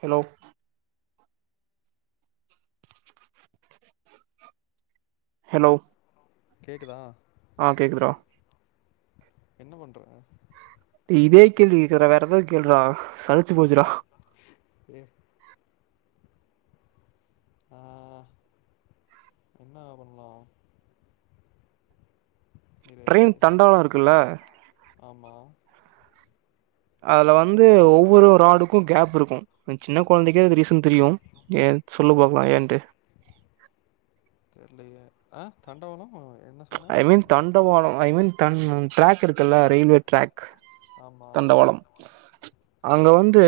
Hello hello கேக்குதா ஆஹ் கேக்குதுறா என்ன பண்ற இதே கேள்வி கேக்குற வேற ஏதாது கேள்றா சலிச்சு போச்சுடா. ஏ ஆ என்னா பண்லா இரு ட்ரெயின் ஒரே தண்டவாளம் செகண்ட் இருக்குல ஆமா அதுல வந்து ஒவ்வொரு ஆளுக்கும் கேப் இருக்கும் சின்ன குழந்தைக்கே ரீசன் தெரியும் ஏ சொல்லு பாக்கலாம் ஏன்ட்டு. தெரியலயே அ தண்டவாளோ என்ன சொன்ன ஐ மீன் தண்டவானோ ஐ மீன் தன் ட்ரேக் இருக்குல்ல ரயில்வே ட்ரேக் ஆமா தண்டவாளம் அங்க வந்து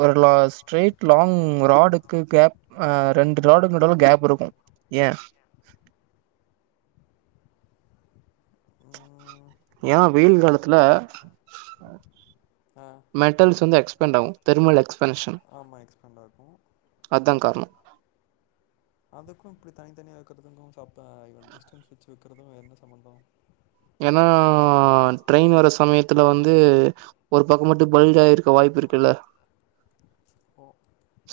ஒருல ஸ்ட்ரைட் லாங் ராடுக்கு கேப் அஹ் ரெண்டு ராடுக்கு நடுல கேப் இருக்கும் ஏன் ம் ஏன் வெயில் காலத்துல. ஆ மெட்டல்ஸ் வந்து எக்ஸ் பண்டம் தெருமலக்ஸ் பன்சன் ஆமா எக்ஸ்பேண்ட் ஆகு அதான் காரணம். அதுக்கும் இப்டி தனித்தனியா இருக்கறதுக்கும் சாப்ட்டா இவன் டிஸ்டன்ஸ் வச்சு வக்கிறதும் என்ன சம்மந்தம் ஏன்னா ட்ரெயின் வர சமயத்துல வந்து ஒரு பக்கம் மட்டும் பல்ட் ஆயிருக்க வாய்ப்பு இருக்குலே. ஓ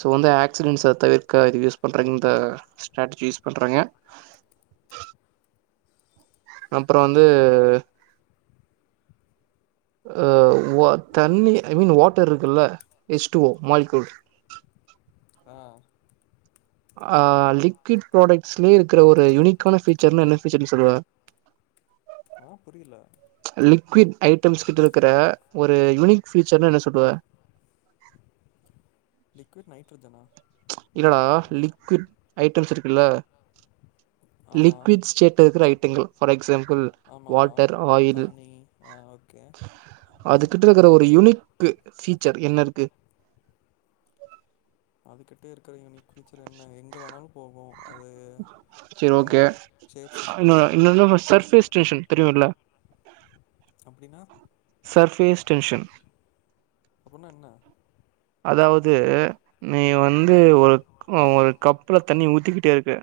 சோ அப்டி வந்து ஆக்சிடன்ட்ஸ தவிர்க்க [unintelligible] பண்ற இந்த ஸ்டாட்டர்ஜி யூஸ் பண்றாங்க. அப்புறம் வந்து. ம் அஹ் வ தண்ணி ஐ மீன் வாட்டர் இருக்குல்ல எஸ் டு வோ மால்கூல். ஆ ஆஹ் லிக்விட் ப்ராடக்ட்ஸ்லயே இருக்கிற ஒரு யுனிக்கான ஃபீச்சர்னா என்ன ஃபீச்சர்ன் சொல்லுவ ஆஹ் புரியல லிக்விட் ஐட்டம்ஸ் கிட்ட இருக்கிற ஒரு யூனிக் ஃபீச்சர்னு என்ன சொல்லுவ லிக்விட் நைட்ரஜனா இல்லடா லிக்விட் ஐட்டம்ஸ் இருக்குல்ல ஆமா லிக்விட் ஸ்டேட் இருக்கிற ஐட்டங்கள் ஃபார் எக்ஸாம்பிள் ஆமாமா வாட்டர் ஆயில் தண்ணி ஆ ஓகே அதுகிட்ட இருக்கிற ஒரு யூனிக் ஃபீச்சர் என்ன இருக்கு அதுகிட்டே இருக்கிற யூனிக் ஃபியூச்சர் என்ன எங்க வேணாலு போகு சரி ஓகே ஷேப் ஷிஃப்ட் இன்னு பண்ணும் இன்னொன்னு சர்ஃபேஸ்டேஷன் தெரியுல்ல அப்டினா சர்ஃபேஸ்டேஷன் அப்படின்னா என்ன அதாவது நீ வந்து ஒரு ஒரு கப்புல தண்ணி ஊத்திக்கிட்டே இருக்க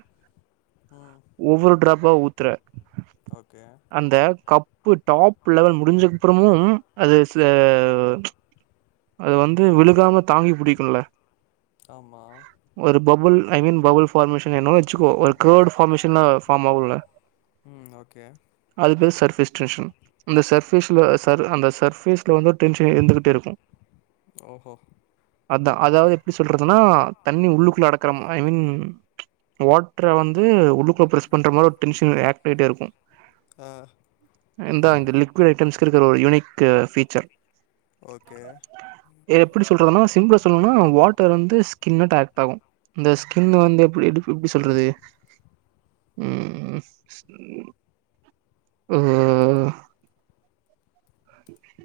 ம் ஒவ்வொரு ட்ராப்பா ஊத்துற ஓகே அந்த கப்பு டாப் லெவல் முடிஞ்சக்கு அப்புறமும் அது அது அது வந்து விழுகாம தாங்கி பிடிக்குல்ல ஆமாம் ஒரு bubble I mean bubble formation என்ன வச்சுக்கோ ஒரு கர்ட் ஃபார்மேஷன ஃபார்ம் ஆகுல ம் ஓகே அது சர்ஃபேஸ்டேஷன் அந்த சர்ஃபேஸ் அந்த சர் அந்த சர்ஃபேஸ்ல வந்து டென்ஷன் இருந்துகிட்டே இருக்கு ஓஹோ அதா அதாவது எப்டி சொல்றதுன்னா தண்ணி உள்ளுக்குள்ள அடக்குற ஐ மீன் வாட்டர வந்து இது உள்ளுக்குள்ள பண்ற மாரி [unintelligible] இருக்கும் ஆ இந்தா இந்த லிக்யூட் ஐட்டம்ஸ் இருக் ஒரு யூனிக் பீஃச்சர் ஓகே எப்டி சொல்றதுனா சிம்பிளா சொல்லணுன்னா வாட்டர் வந்து ஸ்கின்ன டாக்ட் ஆகு இந்த ஸ்கின் வந்து எப்டி எப் எப்படி சொல்றது உம் ஓ ஓ ஓ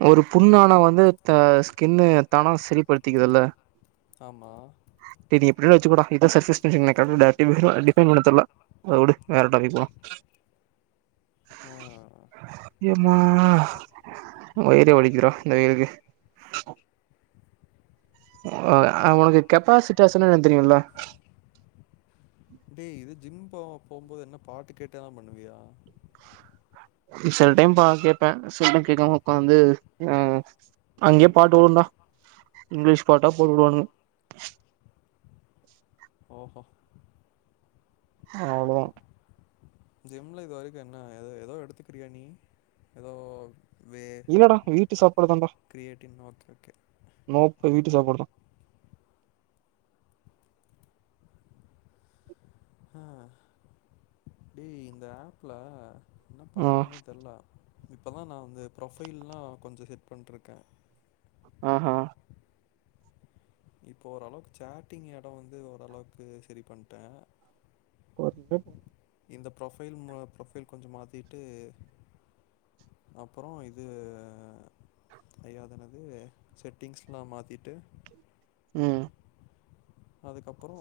ஒரு புண்ணானா வந்து தா ஸ்கின்னுு தானா சரிப்படுத்திக்குதுல்ல ஆமா இப்டின்னு வச்சுகோட இத ஸஸ்டிஃஷன் [unintelligible] டிபைன் பண்ண தெர்ல அத வுடு வேற டாபிக் போலா ஆஹ் ஆமா வயிரே வலிக்கிதுடா இந்த வெயிலுக்கு ஓ ஒனக்கு கெப்பாசிட்டிஸ்னா என்னனு தெரியுல்ல டேய் இது ஜிம் போ போகுபோது என்ன பாட்டு கேட்டல்லா பண்ணுவியா செல டைம் பா கேட்பே செல டைம் கேக்காம உக்காந்து அ அங்கேயே பாட்டு ஓடுண்டா இங்கிலீஷ் பாட்டா போட்டு விடுவானுங்க ஓஹோ ஆ அவ்ளோதா ஜிம்ல இது வரைக்கு என்ன எதோ எதோ எடுத்துக்கிறியா நீ எதோ இல்லடா வீட்டு சாப்பாடு தான்டா கிரியேட்டின் ஓகே ஓகே நோப்பு வீட் சாப்பாடுதா அ டேய் இந்த ஆப்ல என்ன ஆ பண்றேன்னே தெர்ல இப்பதா நா வந்து ப்ரொஃபைல்லா கொஞ்ச செட் பண்ணிட்ருக்கே ஆஹா இப்போ ஓரளவுக்கு சாட்டிங் எடோ வந்து ஓரளவுக்கு செரி பண்ட்டே [unintelligible] இந்த ப்ரொஃபைல் ப்ரொஃபைல் கொஞ்சோ மாத்திட்டு அப்பறோ இது ஐயோ என்னது செட்டிங்ஸ்லா மாத்திட்டு ம் அதுக்கப்பறோ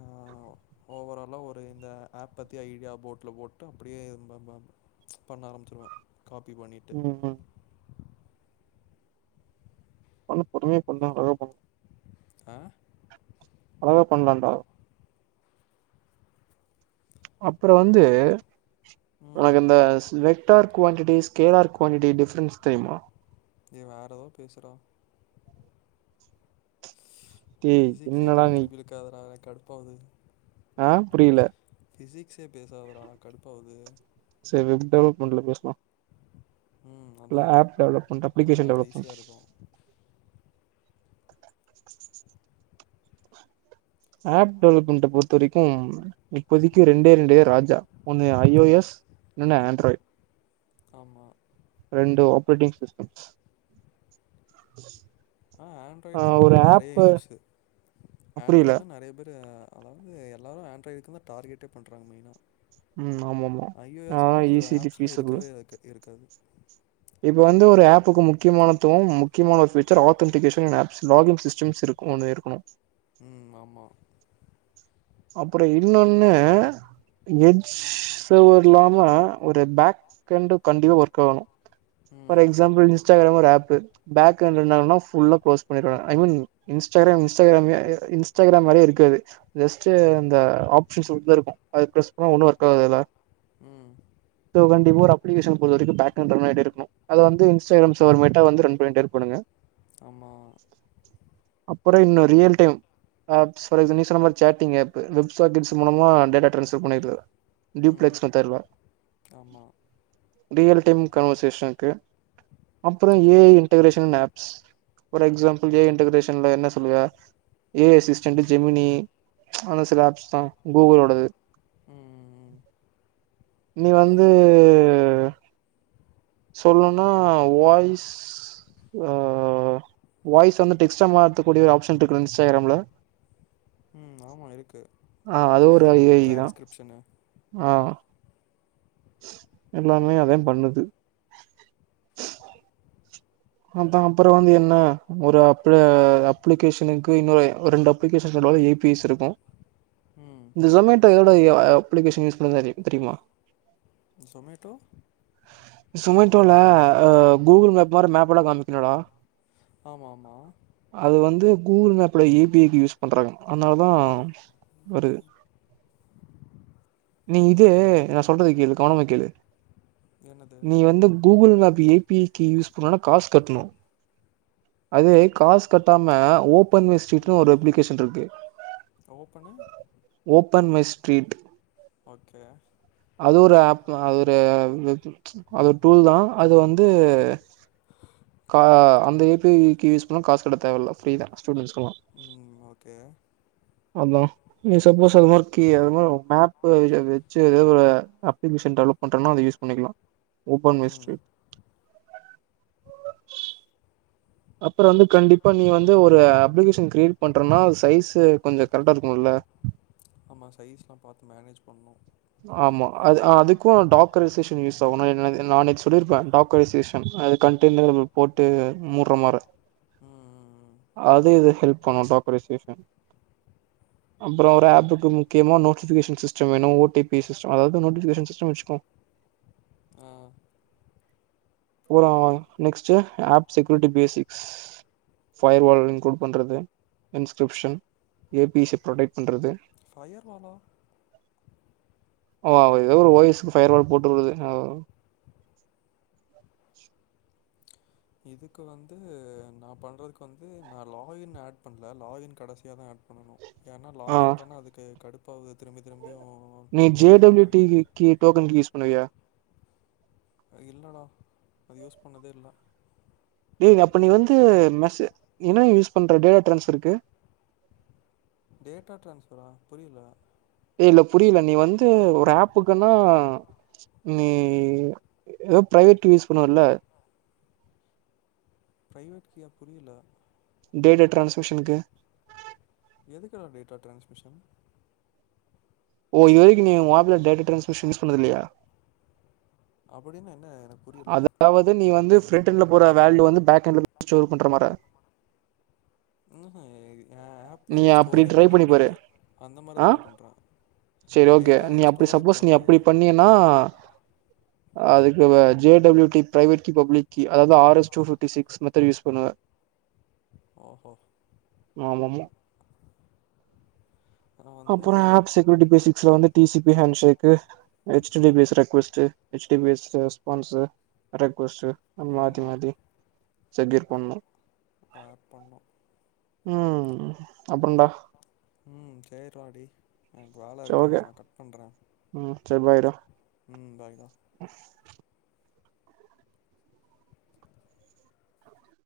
[inaudible] ஓவராலா ஒரு இந்த ஆப் பத்தி ஐடியா போட்டுல போட்டு அப்டியே பண்ண ஆரம்பிச்சுருவே காப்பி பண்ணிட்டு ம் பண்ணு பொறுமையா பண்ணா அழகா பண்ணு ஆ அழகா பண்ணலான்டா அப்பறோ வந்து ம் உனக்கு இந்த ஸ் vector quantities scalar quantity difference தெரியுமா ஏ வேற எதோ பேசுறோ டேய் பிசிக்ஸே என்னடா திரும்பி நீ திரும்பி எழுக்காதடா கடுப்பாவுது ஆஹ் புரியல பிசிக்ஸே பேசாதரா கடுப்பாவுது விப்டவலப்மல பேசல ம் அதான் ஆப் டவுன்லோட் அப்ளிகேஷன் அதாவது ஈஸியாக டவுன்லோட் இருக்கும் [inaudible] ஆப் டவுன்லோட் பொறுத்த வரைக்கு இப்போதைக்கு ரெண்டே ரெண்டு ராஜா ஒண்ணு ஐ ஓ எஸ் இன்னொன்னு ஆண்ட்ராய்ட் ஆமா ரெண்டு ஆபரேட்டிங் சிஸ்டம் ஆஹ் ஆண்ட்ராய்டு ஆ தா ஆனா ஒரு நிறைய ஆப்பு யூஸ் புரியல ஆண்ட்ராய்டு தா நிறைய பேரு அது எல்லாரு ஆண்ட்ராடு தா டார்கெட் பண்ணறாங்க மெயினா ம் ஆமா ஆமா ஐ ஓ ஆ எஸ்குலா சில ஈஸிலி ஆப்ஸ் எல்லா பீஸபிள் இருக்கவே இருக்க இருக்காது இப்ப வந்து ஒரு ஆப்புக்கு முக்கியமானத்துவம் முக்கியமான ஒரு ஃபூச்சர் ஆத்தன்டிகேஷன் ஆப்ஸ் லாகிங் சிஸ்டம்ஸ் இருக்கணும் உம் ஆமா அப்புறம் இன்னொன்னு எட்ஜ் சவர் இல்லாம ஒரு பேக்ண்ட கண்டிப்பா ஒர்க் ஆகணும் பர் ம் எக்ஸாபிள் இன்ஸ்டாகிராம ஒரு ஆப் பேக்கென்ட் இருந்தாங்க ஃபுல்லா குளோஸ் பன்னிருவ ஐ மீன் இன்ஸ்டாகிராம் இன்ஸ்டாகிராமையே இன்ஸ்டாகிராம் மாறியே இருக்காது ஜஸ்ட் இந்த ஆப்ஷன்ஸ் உள்ள இருக்கும் அத பிரஸ் பண்ண ஒண்ணும் ஒர்க் ஆகுதுல்ல உம் து கண்டிப்பா ஒரு அப்ளிகேஷன் போடுற வரைக்கும் பேக்கண்ணட் வேணா எது எடு அது வந்து இன்ஸ்டாகிராம் சவர்மேட்டா வந்து ரண் பண்ணிட்டு இருப்பாணுங்க ஆமா அப்புற இன்னும் ரியல் டைம் ஆப் சுரேஷ் நீ சொன்ன மாரி சேட்டிங் ஆப்பு வெப சார்கெட்ஸ் மூலமா டேட்டா டிரான்ஸ்பர் பண்ணிருது ம் டிப்ளக்ஸ் மெத்தட்ல ஆமாம் ரியல் டை கன் ஸ்டேஷனுக்கு அப்புறோ ஆ A I integration app for example A I இன்டகரேஷன்ல என்ன சொல்லுவ ஏ ஐ அசிஸ்டன்ட்டு ஜெமினி ஆனா சில ஆப்ஸ் தா கூகுளோடது ம் ம் நீ வந்து சொல்லணுனா வாய்ஸ் ஆ வாய்ஸ் வந்து டெக்ஸ்டா மாத்தக்கூடிய ஒரு ஆப்ஷன் இருக்கணு இன்ஸ்டாகிராம்ல ம் ஆமா இருக்கு ஆ அது ஒரு அப்டியும் ஏ ஐ தா டிரான்ஸ்கிப்ஷனு ஆ எல்லாமே அதேன் பண்ணுது அதான் அப்புற வந்து என்ன ஒரு அப்ப அப்ளிகேஷனுக்கு இன்னொ ரெண்டு அப்ளிகேஷன் சொல்லவை ஏ பி எஸ் இருக்கும் ம் இந்த ஸொமேட்டோ ல அப்ளிகேஷன் யூஸ் பண்ண தெரியுமா ஸொமேட்டோ ஸொமேட்டோல அ கூகுள் மேப் மாரி மேப் இப்பலா காமிக்கலடா ஆமா ஆமா வந்து கூகுள் மேப்ல ஏபிஐக்கு யூஸ் பண்றாங்க அதனாலதா வருது நீ இதே நா சொல்றத கேளு கவனமா கேளு என்னது நீ வந்து கூகுள் மேப் விஐபி கிஸ் புரானா காஸ் கட்ணும் அது காஸ் கட்டாம ஓபன் மை ஸ்ட்ரீட்னு ஒரு அப்ளிகேஷன் இருக்கு ஓப்பணு ஓப்பன் மை ஸ்ட்ரீட் ஓகே அது ஒரு ஆப் அது ஒரு அது ஒரு டூல் தா அது வந்து கா அந்த ஏபிஐக்கு காசுகட்ட தேவல்ல ஃப்ரீ தா ஸ்டூடன்ஸ்குலா ம் ஓகே அதா நீ சப்போஸ் அது மாரி கீ அ மாரி மேப்பு வச்சு ஏதோ ஒரு அப்ளிகேஷன் டெவலப் பண்றனா அத யூஸ் பண்ணிக்கலா ஒபன் மை ம் ஸ்ட்ரீட் [inaudible] அப்புற வந்து கண்டிப்பா நீ வந்து ஒரு அப்ளிகேஷன் கிரியேட் பண்றனா சைஸு கொஞ்சோ கரெக்டா இருக்கணுல்ல ஆமா சைஸ்லா பாத்து மேனேஜ் பண்ணு ஆமா அ்து அதுக்கும் டாக் ரிசேசேன் யூஸ் ஆகும் நா எனக்கு நா அன்னைக்கு சொல்லிருப்பேன் டாக் ரிசேசேன் அது கன் டின்னரபுல் போட்டு முட் அற மார ம் ம் ம் அது இது ஹெல்ப் [unintelligible] அப்புறம் ஒரு ஆப்புக்கு முக்கியமா நோட்டிபிகேஷன் சிஸ்டம் வேணும் ஓ டி பி சிஸ்டம் அதாவது நோட்டிபிகேஷன் சிஸ்டம் வெச்சுக்கோங்க ம் ம் next apps security basics firewall include பண்றது இன்ஸ்கிரிப்ஷன் ஏ பிச ப்ரொடெக்ட் பண்றது ஃபயர் வால ஓ ஒரு ஏதோ ஓ எஸ்-க்கு ஃபயர்வால் போட்டுவுடுறது இதுக்கு வந்து நான் பண்றதுக்கு வந்து நான் லாகின் ஆட் பண்ணல லாகின் கடைசிய தான் ஆட் பண்ணனும் ஏன்னா லாக் ஆ இன் பண்ண அதுக்கு கடுப்பு பது திரும்பித் திரும்பி திரும்பியு நீ ஜே லாகின் பண்ண டபிள்யூ வேண்டியது டிக்கு டோக்கன் கீ யூஸ் பண்ணுவியா இல்லடா அது யூஸ் பண்ணதே இல்லை டேய் அப்ப நீ வந்து மெசே என்ன யூஸ் பண்ற டேட்டா டிரான்ஸ்பர்க்கு டேட்டா டிரான்ஸ்பரா புரியல ஏய் இல்ல புரியல நீ வந்து ஒரு ஆப்புக்குன்னா நீ ஏதோ பிரைவேட் கீ யூஸ் பண்ணுவல பிரைவேட் கீயா புரியல டேட்டா ட்ரான்ஸ்க்ரிப்ஷனுக்கு எதுக்கான டேட்டா ட்ரான்ஸ்மிஷன் ஓஹ் இது வரைக்கு நீ ஆப்ல டேட்டா டிரான்ஸ்மிஷன் யூஸ் பண்ணது இல்லையா அப்படின்ன என்ன எனக்கு புரியல அதாவது நீ வந்து ஃப்ரண்ட் எண்டுல போடுற வேல்யூ வந்து பேக் எண்டல ஸ்டோர் பண்ற மாதிரி டா [unintelligible] ஆப் நீ வந்து அப்படி ஸ்டோரே ட்ரை பண்ணி பாரு பண்ணக்கூடாது அந்த மாரி தான் ஆஹ் நான் பண்ணுறேன் சரி ஓகே டேட்டா நீ வந்து அப்படி ஸ்டோரே சப்போஸ் நீ பண்ணக்கூடாது அப்படி பண்ணியன்னா அதுக்கு J double you T private key public key அதாவது R S two fifty six method use பண்ணுவ ஆஹா ஆமாமா நான் வந்து அப்புறம் ஆப் செக்யூரிட்டி பேசிக்ஸ்ல வந்து T C P handshake H T base request H T base response request அ மாத்தி ஆமாம் மாத்தி சக்கீர் பண்ணும் ஆட் பண்ணோம் உம் அப்புறன்டா உம் சேரிடா டேய் எனக்கு வேல இருக்கு நான் கட் பண்றேன் உம் சரி பாய் ரா ம் பாய் டா